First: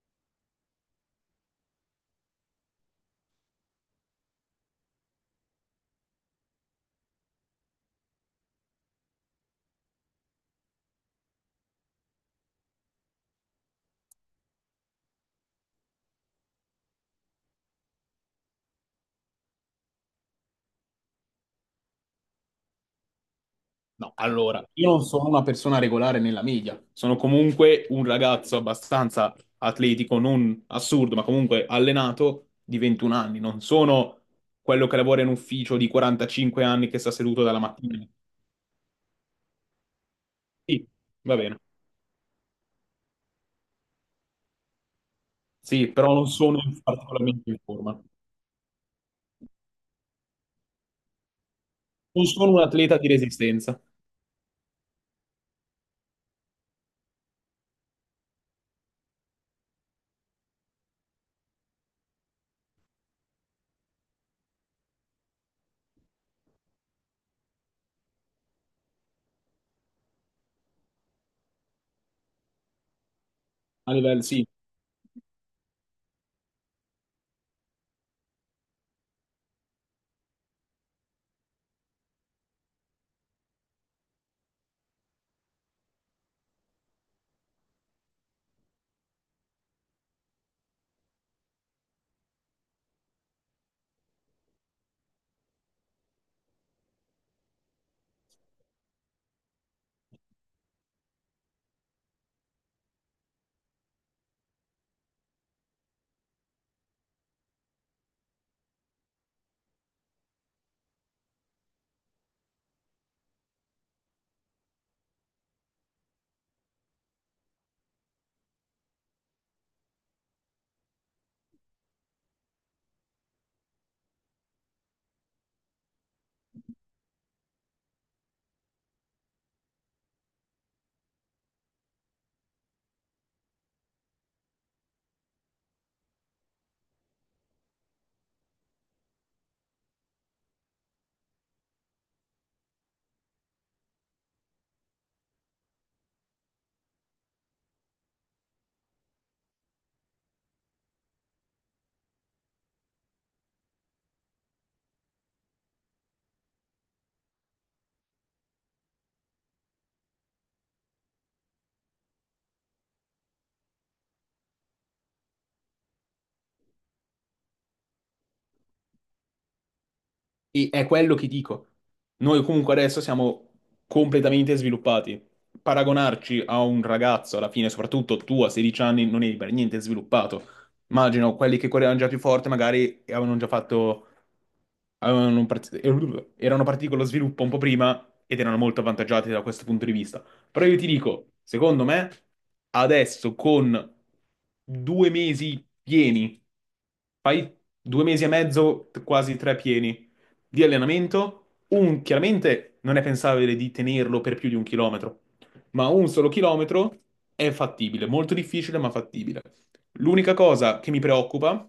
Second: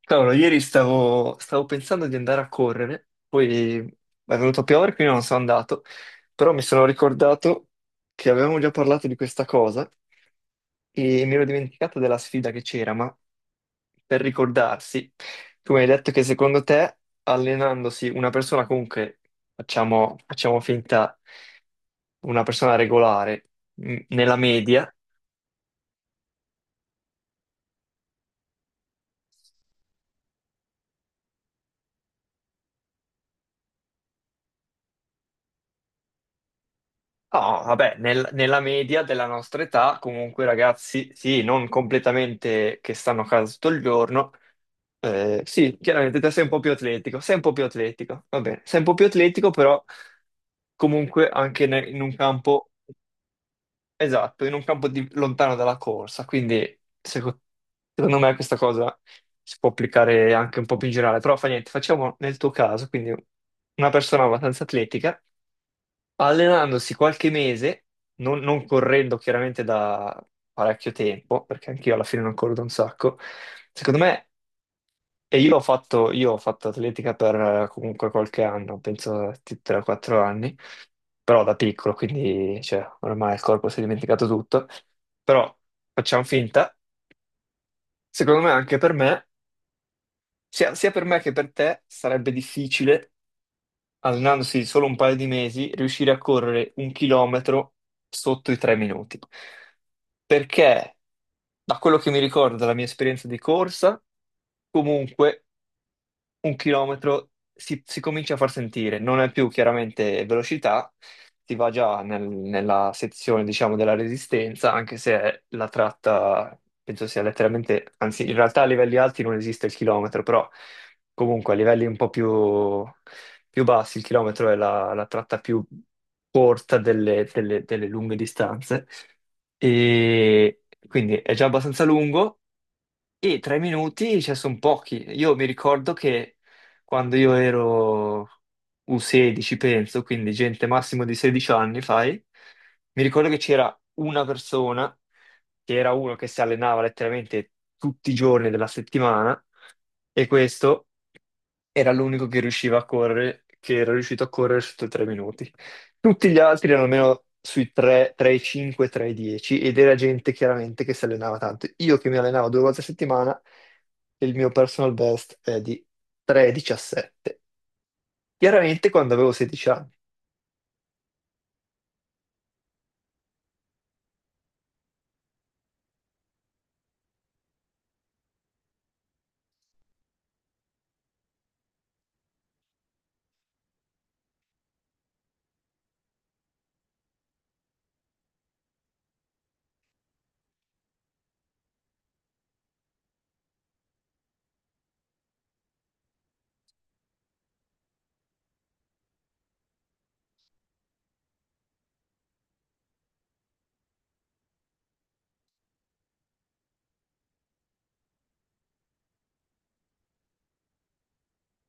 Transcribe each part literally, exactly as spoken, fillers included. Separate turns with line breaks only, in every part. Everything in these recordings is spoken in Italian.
Cavolo, ieri stavo, stavo pensando di andare a correre, poi è venuto a piovere, quindi non sono andato, però mi sono ricordato che avevamo già parlato di questa cosa e mi ero dimenticato della sfida che c'era, ma per ricordarsi, tu mi hai detto che secondo te allenandosi una persona comunque, facciamo, facciamo finta, una persona regolare, mh,
No,
nella
allora, io
media.
non sono una persona regolare nella media, sono comunque un ragazzo abbastanza atletico, non assurdo, ma comunque allenato di ventuno anni, non sono quello che lavora in ufficio di quarantacinque anni che sta
No,
seduto dalla
vabbè,
mattina.
nel- nella media della nostra età, comunque
Sì,
ragazzi,
va
sì,
bene.
non completamente che stanno a casa tutto il giorno, eh, sì,
Sì, però
chiaramente
non
te sei un
sono
po' più atletico, sei un
particolarmente
po'
in
più
forma.
atletico, va bene, sei un po' più atletico, però comunque anche ne- in un
Non sono un
campo,
atleta di resistenza,
esatto, in un campo di- lontano dalla corsa, quindi seco- secondo me questa cosa si può applicare anche un po' più in generale, però fa niente, facciamo nel tuo caso, quindi una persona abbastanza atletica allenandosi qualche mese, non, non correndo chiaramente da parecchio tempo, perché anch'io alla fine non corro da un sacco,
a
secondo
livello,
me.
sì.
E io ho fatto, io ho fatto atletica per eh, comunque qualche anno, penso tre quattro anni, però da piccolo, quindi cioè, ormai il corpo si è dimenticato tutto, però facciamo finta, secondo me anche per me, sia, sia per me che per te, sarebbe difficile allenandosi di solo un paio di mesi, riuscire a correre un chilometro sotto i tre minuti. Perché, da quello che mi ricordo dalla mia esperienza di corsa, comunque un chilometro si, si comincia a far sentire, non è più chiaramente velocità, si va già nel- nella sezione, diciamo, della resistenza, anche se la tratta, penso sia letteralmente, anzi, in realtà a livelli alti non esiste il chilometro, però comunque a livelli un po' più, più bassi il chilometro è la, la tratta più corta delle, delle delle lunghe distanze. E quindi è già abbastanza lungo e tre minuti, cioè, sono pochi. Io mi ricordo che quando io ero U sedici, penso, quindi gente massimo di sedici anni, fai, mi ricordo che c'era una persona, che era uno che si allenava letteralmente tutti i giorni della settimana, e questo era l'unico che riusciva a correre, che era riuscito a correre sotto i tre minuti. Tutti gli altri erano almeno sui tre, tre e cinque, tre e dieci ed era gente chiaramente che si allenava tanto. Io che mi allenavo due volte a settimana, il mio personal best è di tre e diciassette. Chiaramente quando avevo sedici anni.
E è quello che dico. Noi comunque adesso siamo completamente sviluppati. Paragonarci a un ragazzo, alla fine, soprattutto tu a sedici anni, non eri per niente sviluppato. Immagino quelli che correvano già più forte, magari avevano già fatto, avevano un part- erano partiti con lo sviluppo un po' prima ed erano molto avvantaggiati da questo punto di vista. Però io ti dico, secondo me, adesso con due mesi pieni, fai due mesi e mezzo, t- quasi tre pieni di allenamento, un chiaramente non è pensabile di tenerlo per più di un chilometro, ma un solo chilometro è fattibile, molto difficile ma fattibile. L'unica cosa che mi preoccupa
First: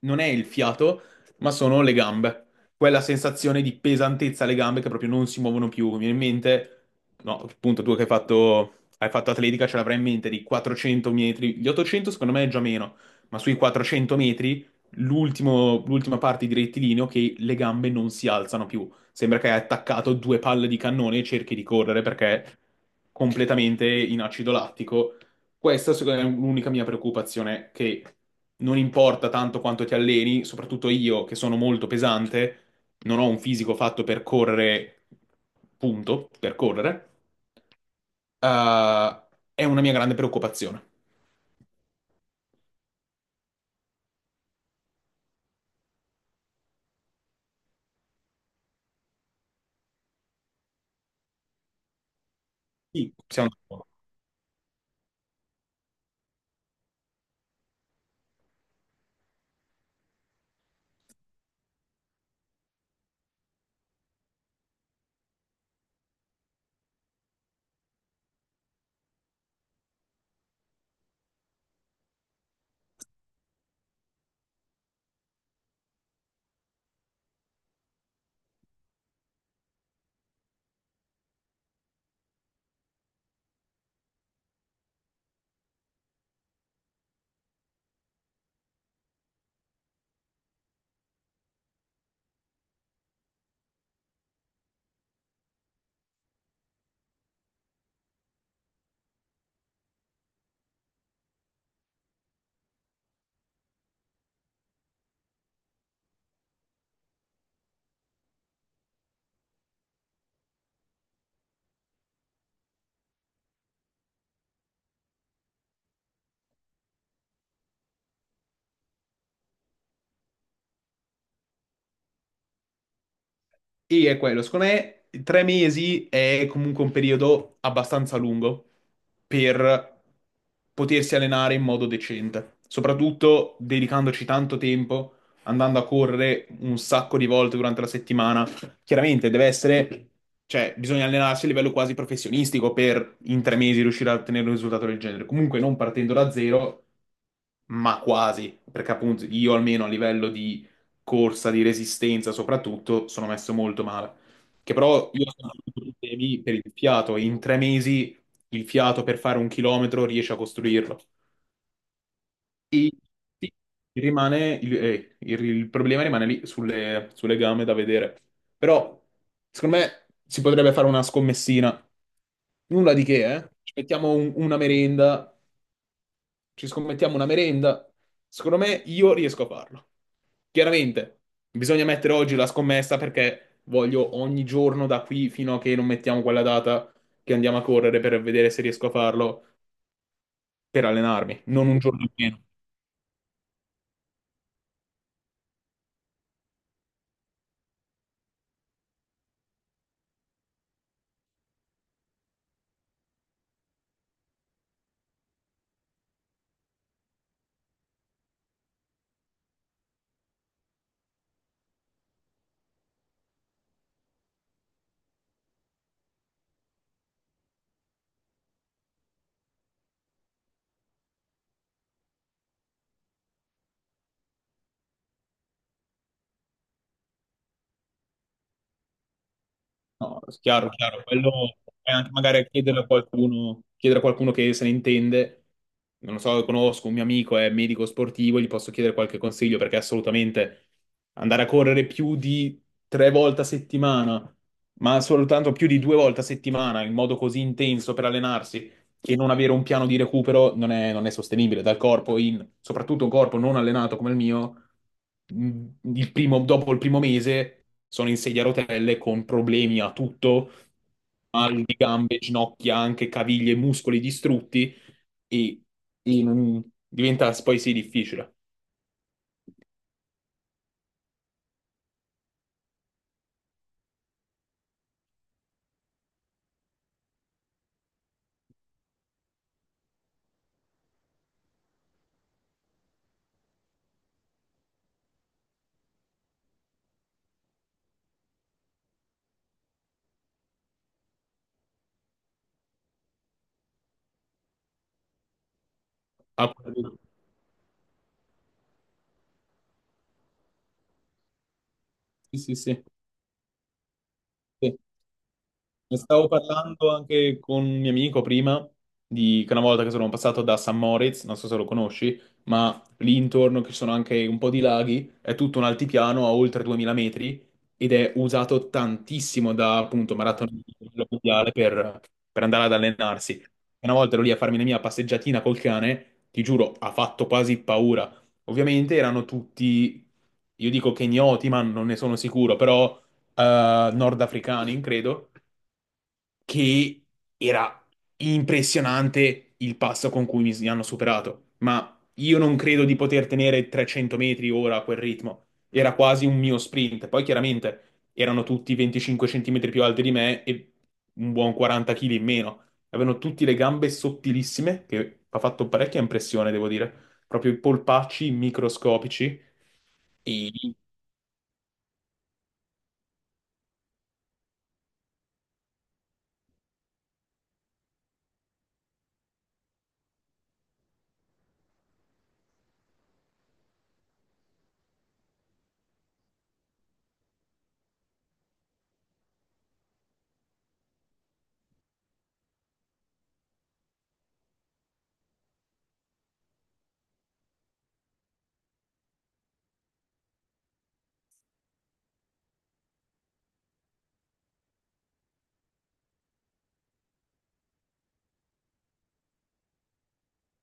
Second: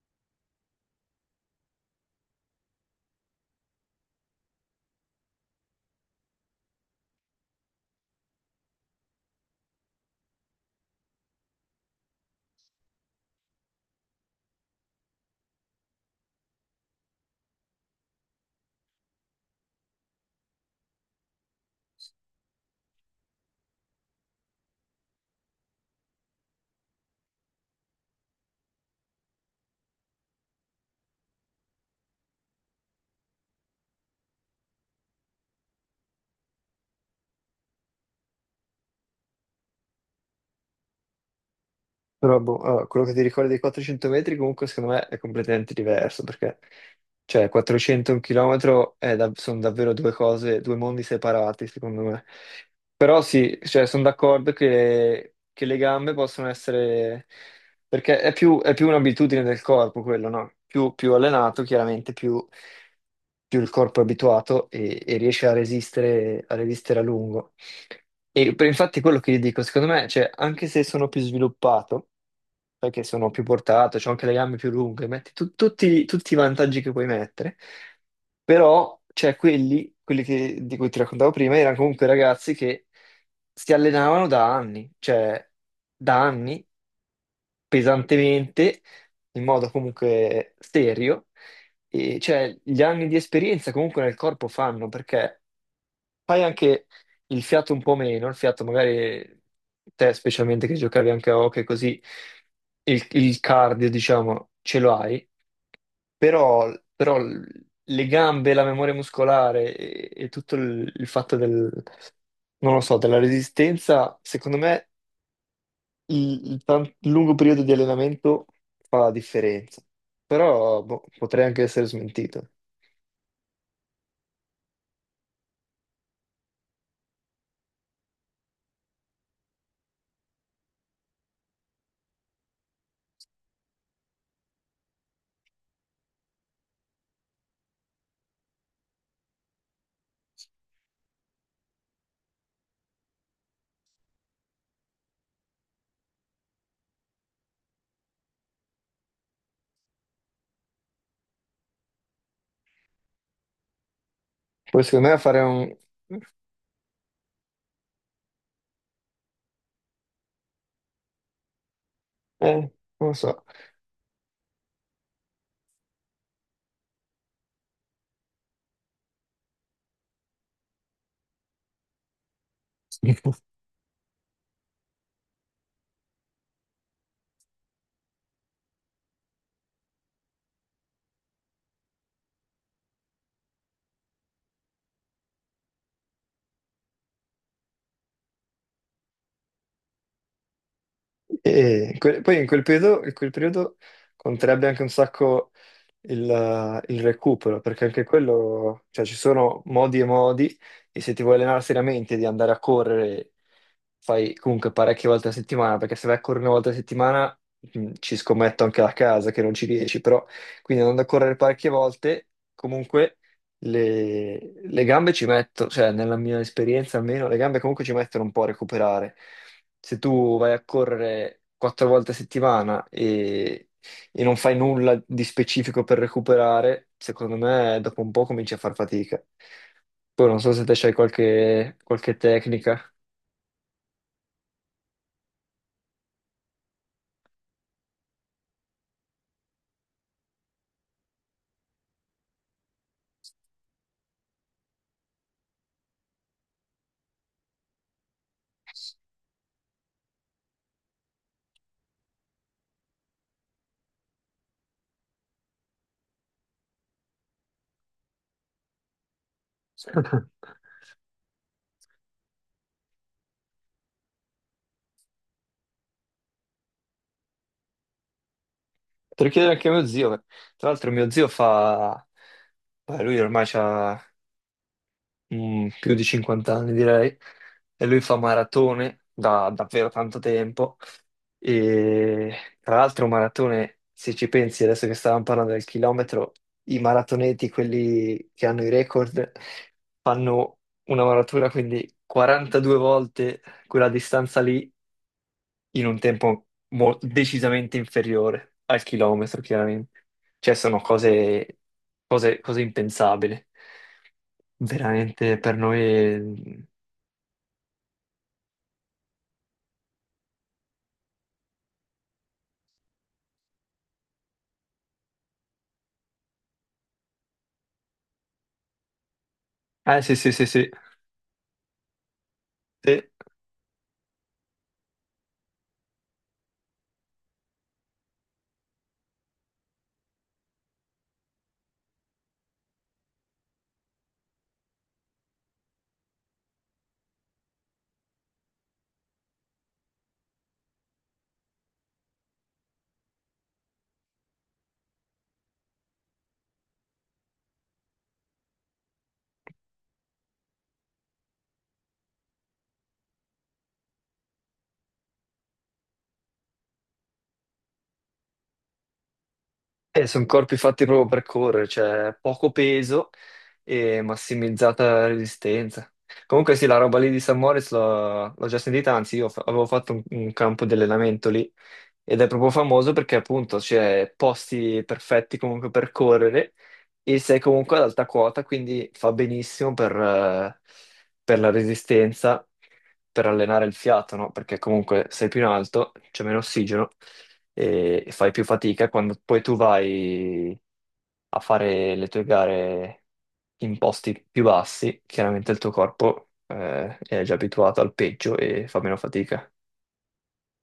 non è il fiato, ma sono le gambe. Quella sensazione di pesantezza alle gambe che proprio non si muovono più. Mi viene in mente, no, appunto, tu che hai fatto, hai fatto atletica ce l'avrai in mente di quattrocento metri. Gli ottocento secondo me è già meno, ma sui quattrocento metri l'ultimo- l'ultima parte di rettilineo che le gambe non si alzano più. Sembra che hai attaccato due palle di cannone e cerchi di correre perché è completamente in acido lattico. Questa, secondo me, è l'unica mia preoccupazione, che non importa tanto quanto ti alleni, soprattutto io che sono molto pesante, non ho un fisico fatto per correre, punto, per correre, eh, è una mia grande preoccupazione.
Però boh, allora, quello che ti ricordi dei quattrocento metri comunque secondo me è completamente diverso perché cioè quattrocento e un chilometro è da- sono davvero due cose, due mondi separati secondo me.
Sì.
Però
Siamo
sì, cioè,
d'accordo.
sono d'accordo che, che le gambe possono essere, perché è più, è più un'abitudine del corpo quello, no? Più, più allenato chiaramente, più, più il corpo è abituato e, e riesce a resistere, a resistere a lungo. E per- infatti quello che gli dico, secondo me, cioè, anche se sono più sviluppato, perché sono più portato, ho anche le gambe più lunghe, metti tu- tutti, tutti i vantaggi che puoi mettere, però c'è quelli, quelli che- di cui ti raccontavo prima, erano comunque ragazzi che si allenavano da anni, cioè da anni, pesantemente, in modo comunque serio, e cioè gli anni di esperienza comunque nel corpo fanno, perché fai anche il fiato un po' meno, il fiato magari te specialmente che giocavi anche a hockey così il, il cardio diciamo ce lo hai, però, però le gambe, la memoria muscolare e, e tutto il, il fatto del, non lo so, della resistenza, secondo me il, il tan- il lungo periodo di allenamento fa la differenza, però boh, potrei anche essere smentito.
E è quello, secondo me tre mesi è comunque un periodo abbastanza lungo per potersi allenare in modo decente, soprattutto dedicandoci tanto tempo, andando a correre un sacco di volte durante la settimana. Chiaramente deve essere, cioè bisogna allenarsi a livello quasi professionistico per in tre mesi riuscire a ottenere un risultato del genere, comunque non partendo da zero ma quasi, perché appunto io almeno a livello di corsa, di resistenza soprattutto, sono messo molto male. Che
Poi secondo
però
me
io
fare
sono
un...
problemi per il fiato e in tre mesi il fiato per fare un chilometro riesce a costruirlo.
eh,
E
non lo so.
sì, rimane il, eh, il- il problema rimane lì sulle, sulle gambe da vedere. Però secondo me si potrebbe fare una scommessina. Nulla di che, eh? Ci mettiamo un- una merenda, ci scommettiamo una merenda. Secondo me io riesco a farlo. Chiaramente, bisogna mettere oggi la scommessa perché voglio ogni giorno da qui fino a che non mettiamo quella data che andiamo a correre per vedere se riesco a farlo per allenarmi. Non un
E in
giorno,
quel- poi in quel periodo, in quel periodo conterebbe anche un sacco il, eh, il recupero, perché anche quello, cioè ci sono modi e modi, e se ti vuoi allenare seriamente di andare a correre, fai comunque parecchie volte a settimana, perché se vai a correre una volta a settimana, mh, ci scommetto anche la casa che non ci riesci, però quindi andando a correre parecchie volte, comunque le, le gambe ci mettono, cioè nella mia esperienza almeno, le gambe comunque ci mettono un po' a recuperare. Se tu vai a correre quattro volte a settimana e e non fai nulla di specifico per recuperare, secondo me dopo un po' cominci a far fatica.
no,
Poi non so se
chiaro,
te c'hai
chiaro. Quello
qualche,
è anche
qualche
magari chiedere a
tecnica.
qualcuno, chiedere a qualcuno che se ne intende. Non lo so, conosco un mio amico, è medico sportivo, gli posso chiedere qualche consiglio perché assolutamente andare a correre più di tre volte a settimana, ma soltanto più di due volte a settimana in modo così intenso per allenarsi che non avere un piano di recupero non è, non è sostenibile dal corpo, in- soprattutto un corpo non allenato come il mio, mh, il primo- dopo il primo mese sono in sedia a rotelle con problemi a tutto, mal di gambe, ginocchia, anche caviglie, muscoli distrutti e, e non- diventa poi sì difficile.
Te lo chiedere anche a mio zio. Eh. Tra l'altro mio zio fa... Beh, lui ormai ha più di cinquanta anni direi e lui fa maratone da davvero tanto tempo. E tra l'altro, maratone, se ci pensi, adesso che stavamo parlando del chilometro, i maratoneti, quelli che hanno i record, fanno una maratura, quindi quarantadue volte quella distanza lì in un tempo
Ah,
mo- decisamente inferiore al chilometro, chiaramente. Cioè, sono cose,
sì,
cose,
sì,
cose
sì.
impensabili.
Sì.
Veramente per
Ne stavo
noi.
parlando anche con un mio amico prima, di, che una volta che sono passato da San Moritz, non so se lo conosci, ma lì intorno che ci sono anche un po' di laghi, è tutto un altipiano a oltre duemila metri ed è usato tantissimo da
Eh, sì,
appunto
sì, sì,
maratoni
sì.
a livello mondiale per, per andare ad
Sì.
allenarsi. E Una volta ero lì a farmi la mia passeggiatina col cane, ti giuro, ha fatto quasi paura. Ovviamente erano tutti, io dico kenyoti, ma non ne sono sicuro, però eh, nordafricani, credo che era impressionante il passo con cui mi hanno superato, ma io non credo di poter tenere trecento metri ora a quel ritmo. Era quasi un mio sprint. Poi chiaramente erano tutti venticinque centimetri più alti di me e un buon quaranta chili in meno. Avevano tutti le gambe sottilissime, che ha fatto parecchia impressione, devo dire. Proprio i polpacci microscopici
Eh, sono
e
corpi fatti proprio per correre, cioè poco peso e massimizzata resistenza. Comunque sì, la roba lì di San Moritz l'ho l'ho già sentita, anzi io fa- avevo fatto un, un campo di allenamento lì ed è proprio famoso perché appunto c'è posti perfetti comunque per correre e sei comunque ad alta quota, quindi fa benissimo per, eh, per la resistenza, per allenare il fiato, no? Perché comunque sei più in alto, c'è meno ossigeno e, e fai più fatica quando poi tu vai a fare le tue gare in posti più bassi, chiaramente il tuo corpo, eh, è già abituato al peggio e fa meno fatica.